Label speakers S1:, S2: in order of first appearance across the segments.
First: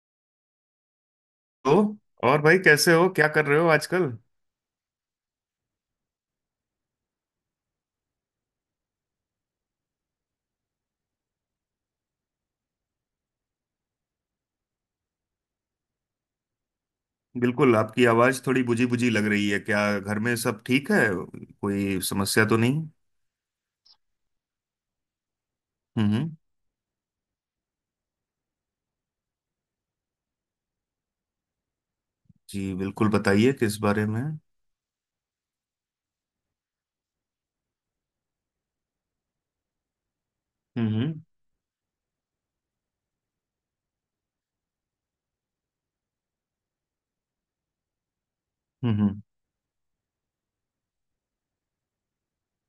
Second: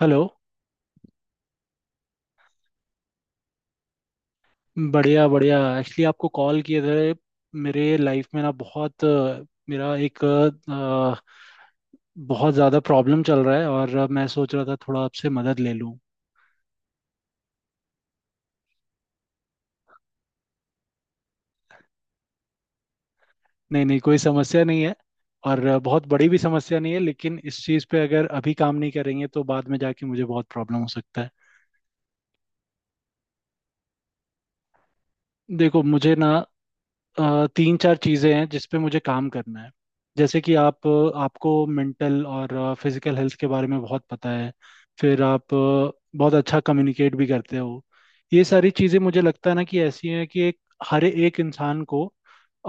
S1: Hello.
S2: तो और भाई, कैसे हो? क्या कर रहे हो आजकल?
S1: बढ़िया बढ़िया, एक्चुअली आपको कॉल किए थे। मेरे लाइफ में ना बहुत मेरा एक बहुत ज़्यादा प्रॉब्लम चल रहा है, और मैं सोच रहा था थोड़ा आपसे मदद ले लूँ।
S2: बिल्कुल। आपकी आवाज थोड़ी बुझी बुझी लग रही है। क्या घर में सब ठीक है? कोई समस्या तो नहीं?
S1: नहीं नहीं, कोई समस्या नहीं है। और बहुत
S2: हम्म।
S1: बड़ी
S2: हम्म।
S1: भी समस्या नहीं है, लेकिन इस चीज़ पे अगर अभी काम नहीं करेंगे तो बाद में जाके मुझे बहुत प्रॉब्लम हो सकता है।
S2: जी बिल्कुल, बताइए किस बारे में। हम्म।
S1: देखो मुझे ना तीन चार चीज़ें हैं जिस पे मुझे काम करना है। जैसे कि आप
S2: हम्म।
S1: आपको मेंटल और फिजिकल हेल्थ के बारे में बहुत पता है। फिर आप बहुत अच्छा कम्युनिकेट भी करते हो। ये सारी
S2: हम्म।
S1: चीज़ें
S2: हम्म।
S1: मुझे लगता है ना कि ऐसी हैं कि एक हर एक इंसान को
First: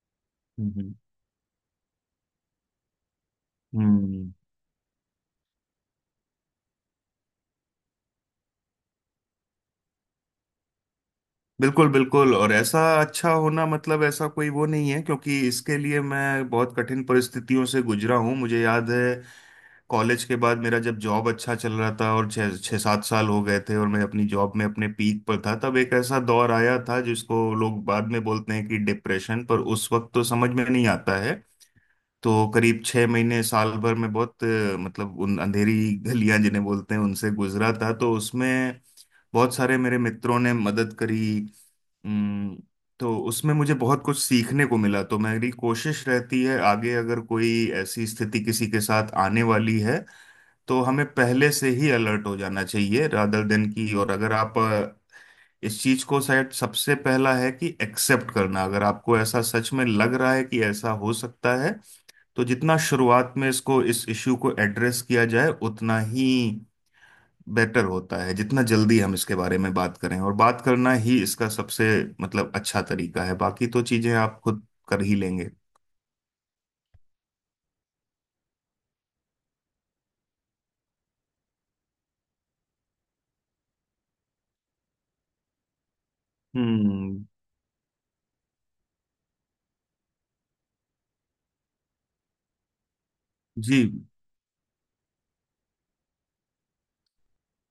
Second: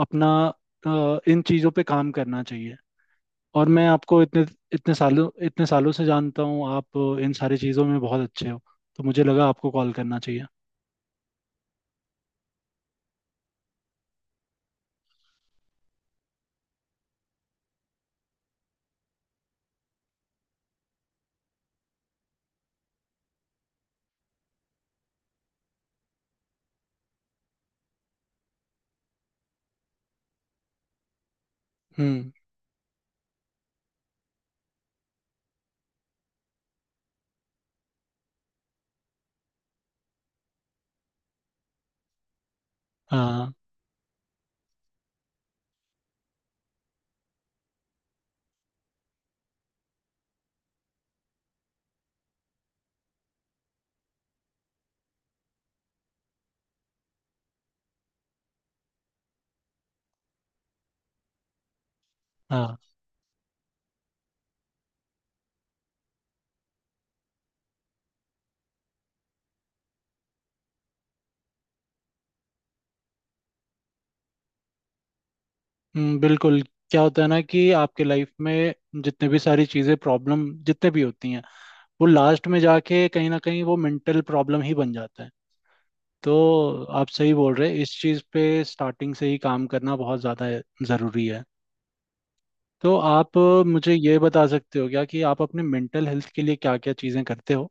S1: अपना
S2: हम्म। हम्म।
S1: इन चीज़ों पे काम करना चाहिए। और मैं आपको
S2: हम्म।
S1: इतने इतने सालों से जानता हूँ। आप इन सारी चीज़ों में बहुत अच्छे हो, तो मुझे लगा आपको कॉल करना चाहिए।
S2: बिल्कुल बिल्कुल। और ऐसा अच्छा होना मतलब ऐसा कोई वो नहीं है, क्योंकि इसके लिए मैं बहुत कठिन परिस्थितियों से गुजरा हूँ। मुझे याद है। कॉलेज के बाद, मेरा जब जॉब अच्छा चल रहा था और छः छः सात साल हो गए थे, और मैं अपनी जॉब में अपने पीक पर था, तब एक ऐसा दौर आया था जिसको लोग बाद में बोलते हैं कि डिप्रेशन। पर उस वक्त तो समझ में नहीं आता है।
S1: हम्म।
S2: तो करीब 6 महीने साल भर में बहुत मतलब उन अंधेरी गलियां जिन्हें बोलते हैं, उनसे गुजरा था। तो उसमें बहुत सारे मेरे मित्रों ने मदद करी। उम, तो
S1: हाँ
S2: उसमें मुझे बहुत कुछ सीखने को मिला। तो मेरी कोशिश रहती है, आगे अगर कोई ऐसी स्थिति किसी के साथ आने वाली है, तो हमें पहले से ही अलर्ट हो जाना चाहिए, रादर देन की। और अगर आप इस चीज को, शायद सबसे पहला है कि एक्सेप्ट करना। अगर आपको ऐसा सच में लग रहा है कि ऐसा हो सकता है, तो जितना
S1: हाँ।
S2: शुरुआत में इसको, इस इश्यू को एड्रेस किया जाए, उतना ही बेटर होता है। जितना जल्दी हम इसके बारे में बात करें, और बात करना ही इसका सबसे मतलब अच्छा तरीका है। बाकी तो चीजें आप खुद कर ही लेंगे।
S1: बिल्कुल। क्या होता है ना कि आपके लाइफ में जितने भी सारी चीज़ें प्रॉब्लम जितने भी होती हैं, वो लास्ट में जाके कहीं ना कहीं वो मेंटल प्रॉब्लम ही बन जाता है। तो आप
S2: हम्म।
S1: सही बोल रहे हैं, इस चीज़ पे स्टार्टिंग से ही काम करना बहुत ज़्यादा ज़रूरी है। तो आप
S2: जी।
S1: मुझे ये बता सकते हो क्या कि आप अपने मेंटल हेल्थ के लिए क्या क्या चीज़ें करते हो?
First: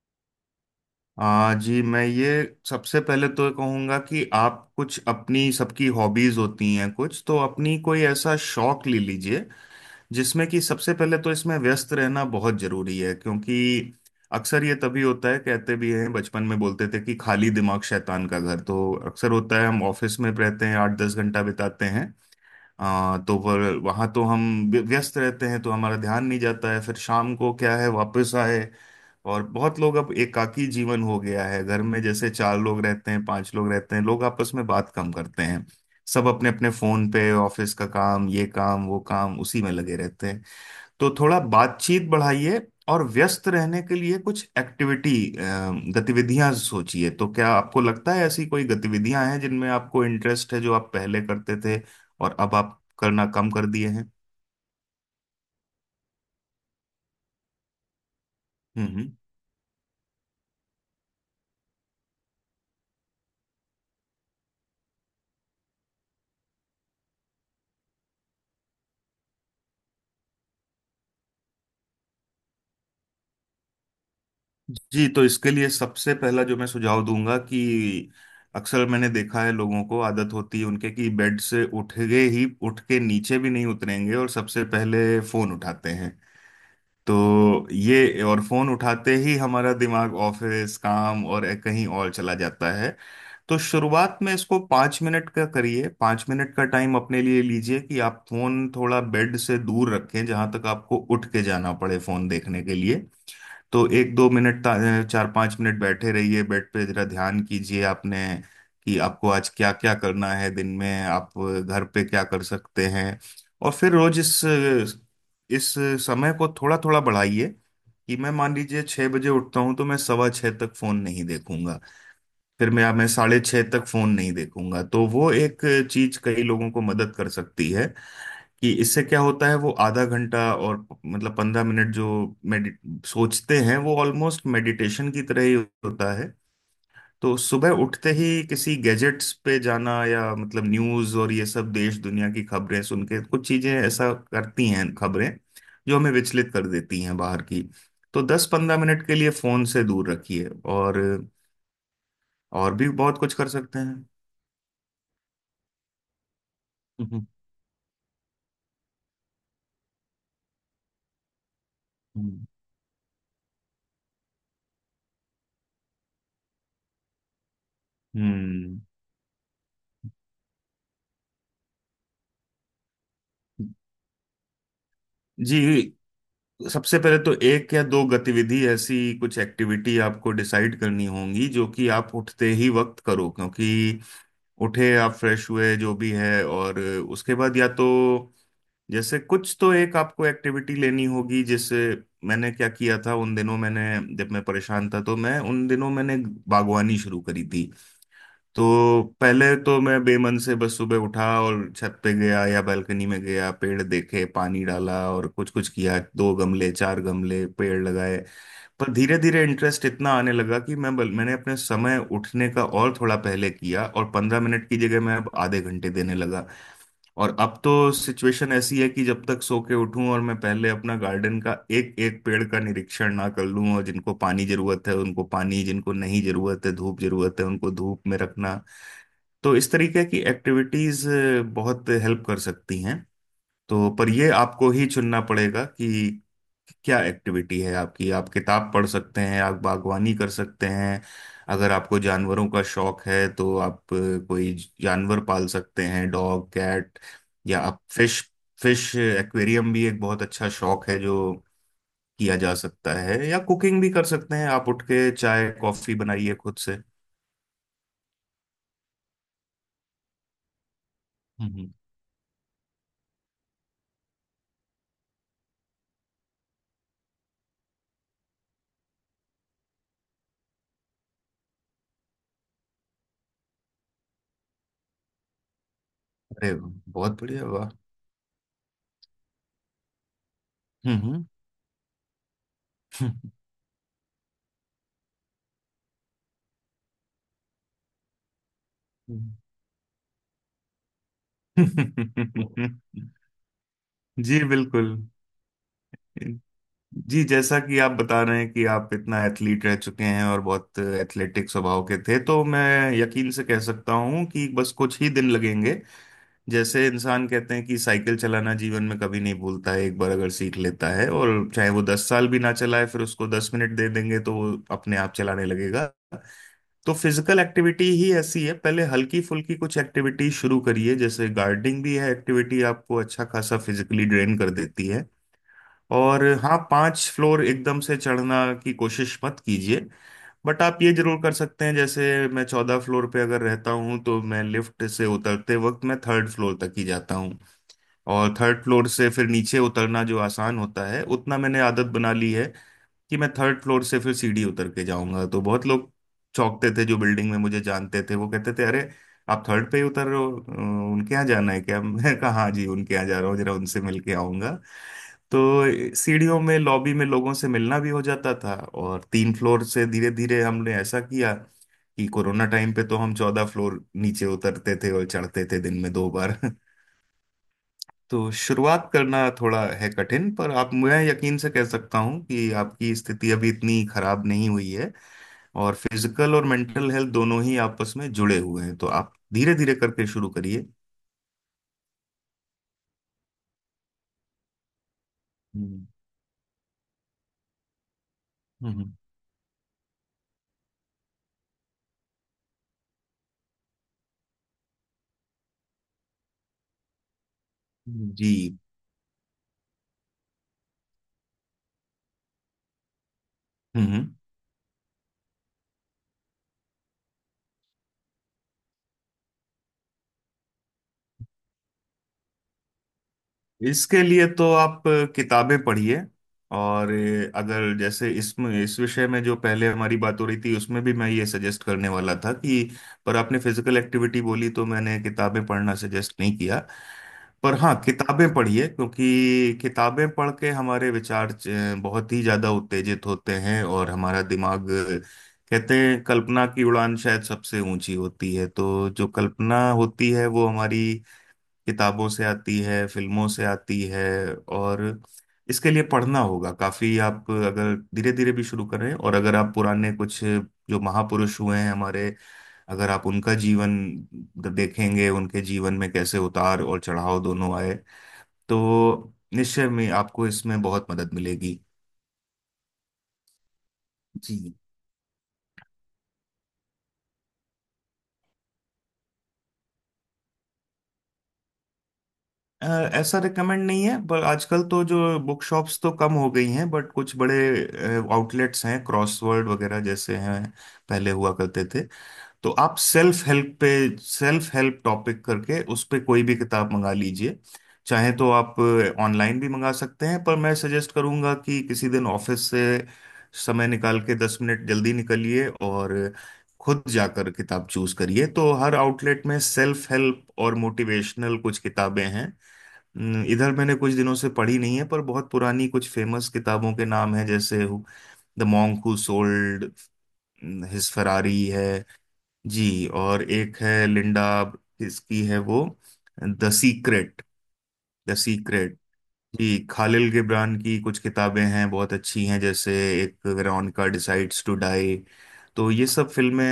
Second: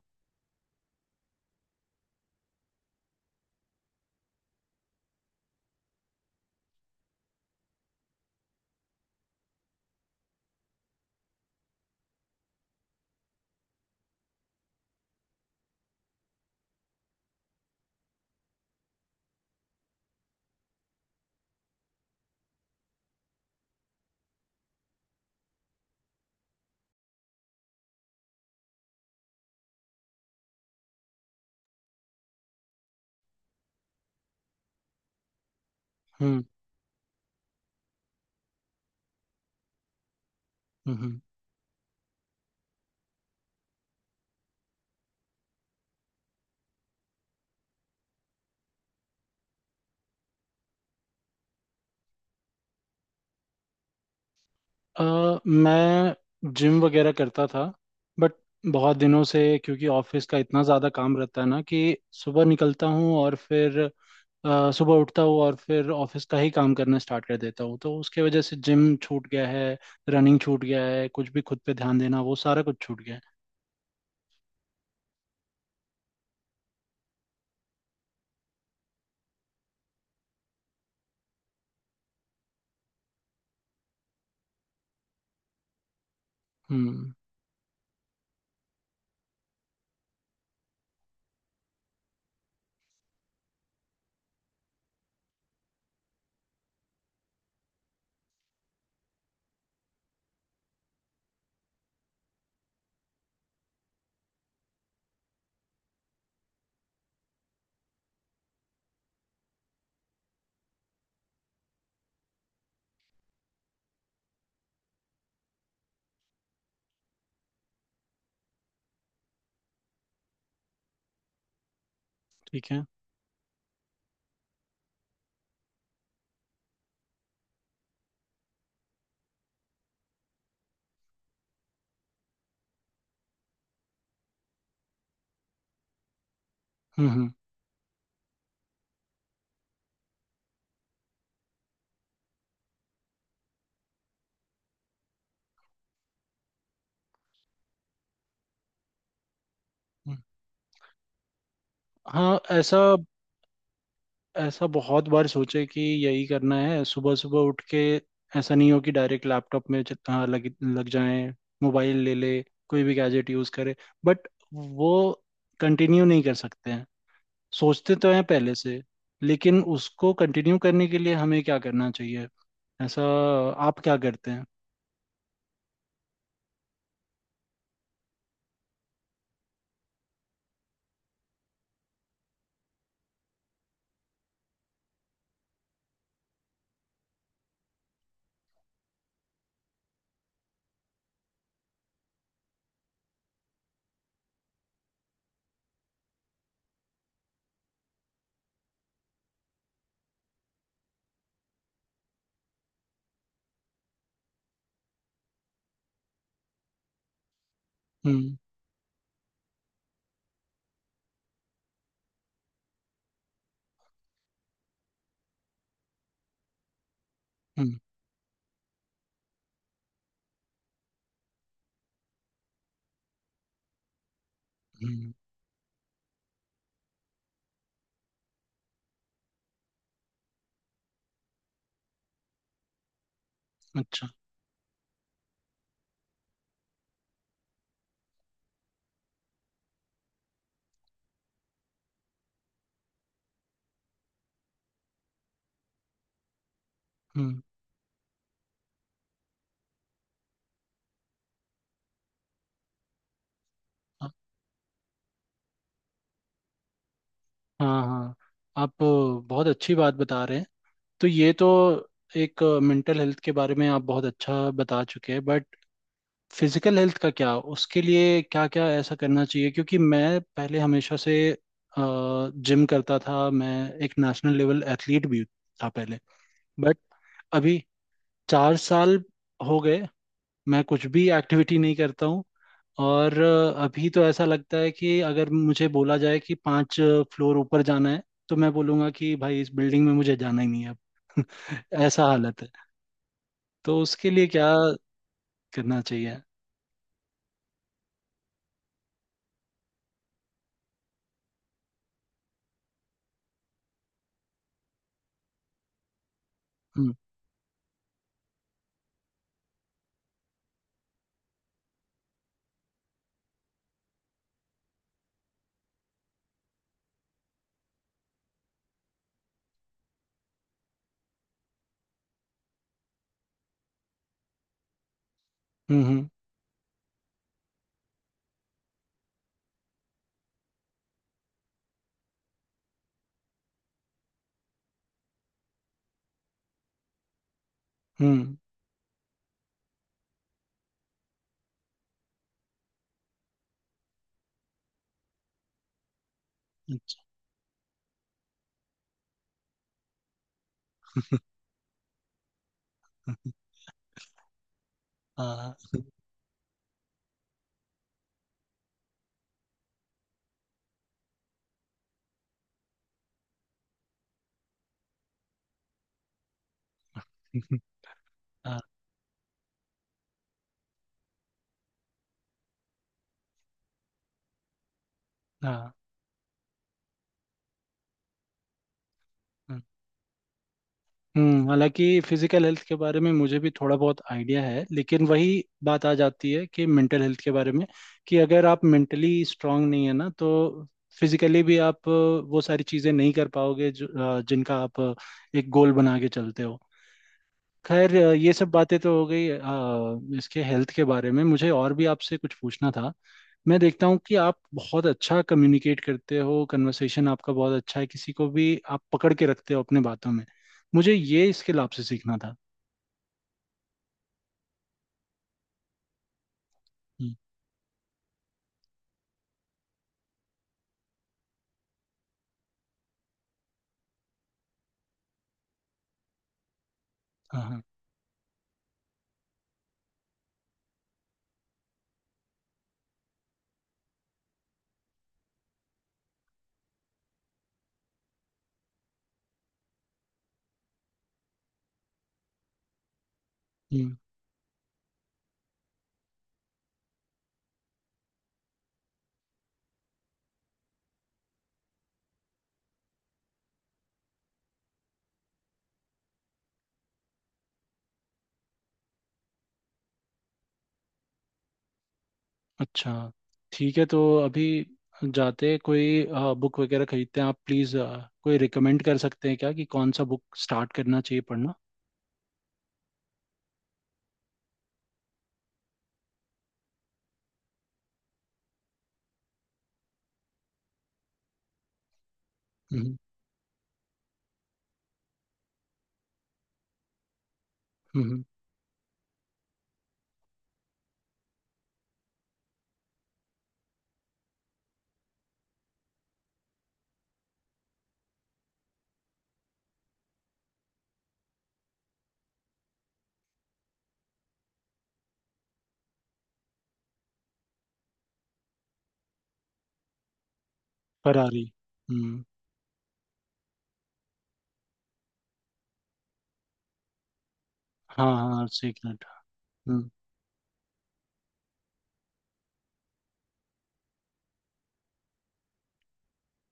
S2: जी मैं ये सबसे पहले तो कहूँगा कि आप कुछ, अपनी सबकी हॉबीज होती हैं, कुछ तो अपनी कोई ऐसा शौक ले लीजिए जिसमें कि सबसे पहले तो इसमें व्यस्त रहना बहुत जरूरी है, क्योंकि अक्सर ये तभी होता है, कहते भी हैं, बचपन में बोलते थे कि खाली दिमाग शैतान का घर। तो अक्सर होता है, हम ऑफिस में रहते हैं, 8-10 घंटा बिताते हैं। तो पर वहाँ तो हम व्यस्त रहते हैं, तो हमारा ध्यान नहीं जाता है। फिर शाम को क्या है, वापस आए। और बहुत लोग, अब एकाकी जीवन हो गया है, घर में जैसे चार लोग रहते हैं, पांच लोग रहते हैं, लोग आपस में बात कम करते हैं। सब
S1: हम्म
S2: अपने अपने फोन पे, ऑफिस का काम, ये काम, वो काम, उसी में लगे रहते हैं।
S1: हम्म
S2: तो
S1: हम्म।
S2: थोड़ा बातचीत बढ़ाइए, और व्यस्त रहने के लिए कुछ एक्टिविटी, गतिविधियां सोचिए। तो क्या आपको लगता है ऐसी कोई गतिविधियां हैं जिनमें आपको इंटरेस्ट है, जो आप पहले करते थे और अब आप करना कम कर दिए हैं?
S1: अ, मैं जिम वगैरह करता था, बट बहुत
S2: हम्म।
S1: दिनों से, क्योंकि ऑफिस का इतना ज़्यादा काम रहता है ना कि सुबह निकलता हूँ और फिर सुबह उठता हूँ और फिर ऑफिस का ही काम करना स्टार्ट कर देता हूँ, तो उसके वजह से जिम छूट गया है, रनिंग छूट गया है, कुछ भी खुद पे ध्यान देना वो सारा कुछ छूट गया है।
S2: जी, तो इसके लिए सबसे पहला जो मैं सुझाव दूंगा कि अक्सर मैंने देखा है, लोगों को आदत होती है उनके कि बेड से उठ गए ही, उठ के नीचे भी नहीं उतरेंगे और सबसे पहले फोन उठाते हैं।
S1: हम्म।
S2: तो ये, और फोन उठाते ही हमारा दिमाग ऑफिस, काम और कहीं और चला जाता है। तो शुरुआत में इसको 5 मिनट का करिए, 5 मिनट का टाइम अपने लिए लीजिए कि आप फोन थोड़ा बेड से दूर रखें, जहां तक आपको उठ के जाना पड़े फोन देखने के लिए। तो 1-2 मिनट 4-5 मिनट बैठे रहिए बेड पे, जरा ध्यान कीजिए आपने कि आपको आज क्या क्या करना है, दिन में आप घर पे क्या कर सकते हैं। और फिर रोज इस समय को थोड़ा थोड़ा बढ़ाइए। कि मैं, मान लीजिए, 6 बजे उठता हूँ, तो मैं 6:15 तक फोन नहीं देखूंगा।
S1: ठीक
S2: फिर
S1: है।
S2: मैं 6:30 तक फोन नहीं देखूंगा। तो वो एक चीज कई लोगों को मदद कर सकती है, कि इससे क्या होता है, वो आधा घंटा और मतलब 15 मिनट जो मेडि सोचते हैं, वो ऑलमोस्ट मेडिटेशन की तरह ही होता है।
S1: हम्म हम्म
S2: तो सुबह उठते ही किसी गैजेट्स पे जाना, या मतलब न्यूज़ और ये सब देश दुनिया की खबरें सुन के, कुछ चीज़ें ऐसा करती हैं खबरें, जो हमें विचलित कर देती हैं बाहर की। तो 10-15 मिनट के लिए फ़ोन से दूर
S1: हम्म।
S2: रखिए। और
S1: हाँ
S2: और
S1: ऐसा,
S2: भी बहुत कुछ कर सकते हैं।
S1: ऐसा बहुत बार सोचे कि यही करना है सुबह
S2: हम्म।
S1: सुबह उठ के, ऐसा नहीं हो कि डायरेक्ट लैपटॉप में लग लग जाए, मोबाइल ले ले,
S2: हम्म।
S1: कोई भी गैजेट यूज़ करे। बट वो कंटिन्यू नहीं कर सकते हैं, सोचते तो हैं पहले
S2: हम्म।
S1: से, लेकिन उसको कंटिन्यू करने के लिए हमें क्या करना चाहिए, ऐसा? आप क्या करते हैं?
S2: जी, सबसे पहले तो एक या दो गतिविधि, ऐसी कुछ एक्टिविटी आपको डिसाइड करनी होंगी जो कि आप उठते ही वक्त करो, क्योंकि उठे आप, फ्रेश हुए, जो भी है, और उसके बाद या तो, जैसे कुछ तो एक आपको एक्टिविटी लेनी होगी। जैसे मैंने क्या किया था उन दिनों, मैंने जब मैं परेशान था, तो मैं उन दिनों मैंने बागवानी शुरू करी थी। तो पहले तो मैं बेमन से बस सुबह उठा, और छत पे गया या बालकनी में गया, पेड़ देखे, पानी डाला, और कुछ कुछ किया, दो गमले चार गमले पेड़ लगाए।
S1: हम्म
S2: पर धीरे धीरे इंटरेस्ट इतना आने लगा, कि मैंने अपने समय उठने का और थोड़ा पहले किया, और 15 मिनट की जगह मैं अब आधे घंटे देने लगा। और अब
S1: हम्म
S2: तो सिचुएशन ऐसी है कि जब तक सो के उठूं और मैं पहले अपना गार्डन का एक एक पेड़ का निरीक्षण ना कर लूं, और जिनको पानी जरूरत है
S1: हम्म,
S2: उनको पानी, जिनको नहीं जरूरत है धूप जरूरत है उनको धूप में रखना। तो इस तरीके की एक्टिविटीज बहुत हेल्प कर सकती हैं। तो
S1: अच्छा।
S2: पर ये आपको ही चुनना पड़ेगा कि क्या एक्टिविटी है आपकी। आप किताब पढ़ सकते हैं, आप बागवानी कर सकते हैं। अगर आपको जानवरों का शौक है तो आप कोई जानवर पाल सकते हैं, डॉग, कैट।
S1: हम्म।
S2: या आप फिश फिश एक्वेरियम भी एक बहुत अच्छा शौक है, जो किया जा सकता है। या कुकिंग भी कर सकते हैं, आप उठ के चाय कॉफी बनाइए खुद से।
S1: हाँ हाँ, आप बहुत अच्छी बात बता रहे हैं। तो ये तो
S2: हम्म। हम्म।
S1: एक मेंटल हेल्थ के बारे में आप बहुत अच्छा बता चुके हैं, बट फिजिकल हेल्थ का क्या? उसके लिए क्या क्या ऐसा करना चाहिए? क्योंकि मैं पहले हमेशा से जिम करता था। मैं एक नेशनल लेवल एथलीट भी था पहले,
S2: अरे वाह,
S1: बट
S2: बहुत बढ़िया,
S1: अभी
S2: वाह।
S1: चार साल हो गए मैं कुछ भी
S2: हम्म।
S1: एक्टिविटी नहीं करता हूँ। और अभी तो ऐसा लगता है कि अगर मुझे बोला जाए कि पांच फ्लोर ऊपर जाना है, तो मैं बोलूंगा कि
S2: हम्म।
S1: भाई इस बिल्डिंग में मुझे जाना ही नहीं है अब। ऐसा हालत है। तो उसके लिए
S2: जी
S1: क्या
S2: बिल्कुल।
S1: करना चाहिए?
S2: जी, जैसा कि आप बता रहे हैं कि आप इतना एथलीट रह चुके हैं और बहुत एथलेटिक स्वभाव के थे, तो मैं यकीन से कह सकता हूं कि बस कुछ ही दिन लगेंगे। जैसे
S1: हम्म
S2: इंसान कहते हैं कि साइकिल चलाना जीवन में कभी नहीं भूलता है, एक बार अगर सीख लेता है, और चाहे वो 10 साल भी ना चलाए, फिर उसको 10 मिनट दे देंगे तो वो अपने आप चलाने लगेगा। तो फिजिकल एक्टिविटी ही ऐसी है, पहले हल्की फुल्की कुछ एक्टिविटी शुरू करिए। जैसे गार्डनिंग भी है एक्टिविटी, आपको अच्छा खासा फिजिकली ड्रेन कर देती है।
S1: हम्म हम्म
S2: और हाँ, 5 फ्लोर एकदम से चढ़ना की कोशिश मत कीजिए। बट आप ये जरूर कर सकते हैं। जैसे मैं 14 फ्लोर पे अगर रहता हूँ, तो मैं लिफ्ट से उतरते वक्त मैं थर्ड फ्लोर तक ही जाता हूँ।
S1: हम्म,
S2: और थर्ड फ्लोर से फिर नीचे उतरना जो आसान होता है उतना, मैंने आदत बना ली है कि मैं थर्ड फ्लोर से फिर सीढ़ी उतर के जाऊंगा। तो बहुत लोग चौंकते थे जो
S1: अच्छा।
S2: बिल्डिंग में मुझे जानते थे, वो कहते थे, अरे आप थर्ड पे ही उतर रहे हो? उनके यहाँ जाना है क्या? मैं कहा, हाँ जी, उनके यहाँ जा रहा हूँ, जरा उनसे मिल के आऊंगा।
S1: हाँ
S2: तो सीढ़ियों में, लॉबी में लोगों से मिलना भी हो जाता था, और 3 फ्लोर से धीरे धीरे हमने ऐसा किया कि कोरोना टाइम पे तो हम 14 फ्लोर नीचे उतरते थे और चढ़ते थे, दिन में 2 बार। तो
S1: हाँ।
S2: शुरुआत करना थोड़ा है कठिन, पर आप, मैं यकीन से कह सकता हूँ कि आपकी स्थिति अभी इतनी खराब नहीं हुई है।
S1: हाँ,
S2: और फिजिकल और मेंटल हेल्थ दोनों ही आपस में जुड़े हुए हैं, तो आप धीरे
S1: हम्म।
S2: धीरे करके शुरू करिए।
S1: हालांकि फिजिकल हेल्थ के बारे में मुझे भी थोड़ा बहुत आइडिया है, लेकिन वही बात
S2: हम्म।
S1: आ जाती है कि मेंटल हेल्थ के बारे में, कि अगर आप
S2: हम्म।
S1: मेंटली स्ट्रांग नहीं है ना, तो फिजिकली भी आप वो सारी चीज़ें नहीं कर पाओगे जो जिनका आप एक गोल बना के चलते हो। खैर
S2: हम्म।
S1: ये सब
S2: जी।
S1: बातें तो हो गई। इसके हेल्थ के बारे में मुझे और भी आपसे कुछ पूछना था। मैं देखता हूँ
S2: हम्म।
S1: कि आप बहुत अच्छा कम्युनिकेट करते हो, कन्वर्सेशन आपका बहुत अच्छा है, किसी को भी आप पकड़ के रखते हो अपने बातों में। मुझे ये स्किल आपसे सीखना था।
S2: इसके लिए तो आप किताबें पढ़िए। और
S1: हम्म।
S2: अगर जैसे इसमें, इस विषय में जो पहले हमारी बात हो रही थी, उसमें भी मैं ये सजेस्ट करने वाला था, कि पर आपने फिजिकल एक्टिविटी बोली तो मैंने किताबें पढ़ना सजेस्ट नहीं किया।
S1: हाँ
S2: पर
S1: हाँ।
S2: हाँ, किताबें पढ़िए, क्योंकि किताबें पढ़ के हमारे विचार बहुत ही ज्यादा उत्तेजित होते हैं, और हमारा दिमाग, कहते हैं, कल्पना की उड़ान शायद सबसे ऊंची होती है। तो जो कल्पना होती है वो हमारी किताबों से आती है, फिल्मों से आती
S1: हम्म,
S2: है। और इसके लिए पढ़ना होगा काफी, आप अगर धीरे धीरे भी शुरू करें। और अगर आप पुराने कुछ जो महापुरुष हुए हैं हमारे, अगर आप उनका जीवन देखेंगे, उनके जीवन में कैसे उतार और चढ़ाव दोनों आए, तो निश्चय में आपको इसमें बहुत मदद मिलेगी।
S1: अच्छा। ठीक है, तो अभी
S2: जी।
S1: जाते कोई बुक वगैरह खरीदते हैं आप, प्लीज़ कोई रिकमेंड कर सकते हैं क्या कि कौन सा बुक स्टार्ट करना चाहिए पढ़ना?
S2: अ, ऐसा रिकमेंड नहीं है, पर आजकल तो जो बुक शॉप्स तो कम हो गई हैं, बट कुछ बड़े आउटलेट्स हैं, क्रॉसवर्ड वगैरह जैसे हैं, पहले हुआ करते थे। तो आप
S1: हम्म।
S2: सेल्फ हेल्प पे, सेल्फ हेल्प टॉपिक करके उस पे कोई भी किताब मंगा लीजिए।
S1: हम्म
S2: चाहे
S1: हम्म,
S2: तो आप ऑनलाइन भी मंगा सकते हैं, पर मैं सजेस्ट करूंगा कि किसी दिन ऑफिस से समय निकाल के 10 मिनट जल्दी निकलिए, और खुद जाकर किताब चूज करिए। तो हर आउटलेट में सेल्फ हेल्प और मोटिवेशनल कुछ किताबें हैं। न, इधर मैंने कुछ दिनों से पढ़ी नहीं है, पर बहुत पुरानी कुछ फेमस किताबों के नाम हैं जैसे the monk who sold his
S1: Ferrari.
S2: Ferrari है।
S1: हम्म।
S2: जी, और एक है, लिंडा किसकी है वो, द सीक्रेट।
S1: हाँ
S2: द
S1: हाँ,
S2: सीक्रेट।
S1: सीक्रेट।
S2: जी। खालिल गिबरान की कुछ किताबें हैं बहुत अच्छी हैं, जैसे एक, वेरोनिका डिसाइड्स टू डाई। तो ये सब फिल्में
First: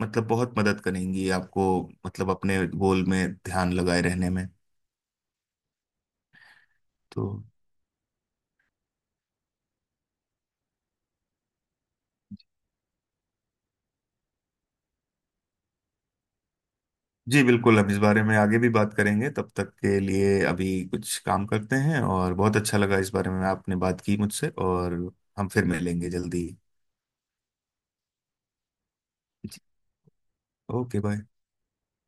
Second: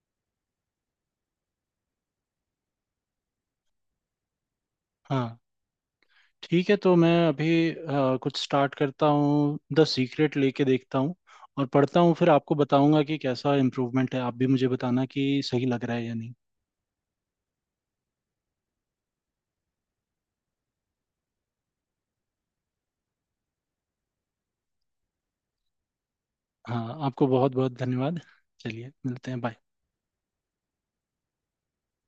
S2: मतलब बहुत मदद करेंगी आपको, मतलब अपने गोल में ध्यान लगाए रहने में।
S1: हाँ ठीक है, तो मैं
S2: तो
S1: अभी कुछ स्टार्ट करता हूँ, द सीक्रेट लेके देखता हूँ और पढ़ता हूँ, फिर आपको बताऊंगा कि कैसा इम्प्रूवमेंट है। आप भी मुझे बताना कि सही लग रहा है या नहीं।
S2: जी बिल्कुल, हम इस बारे में आगे भी बात करेंगे। तब तक के लिए अभी कुछ काम करते हैं, और बहुत अच्छा लगा इस बारे में आपने बात की मुझसे, और हम फिर मिलेंगे जल्दी।
S1: हाँ, आपको बहुत बहुत धन्यवाद। चलिए मिलते हैं,
S2: जी।
S1: बाय।
S2: Okay, bye.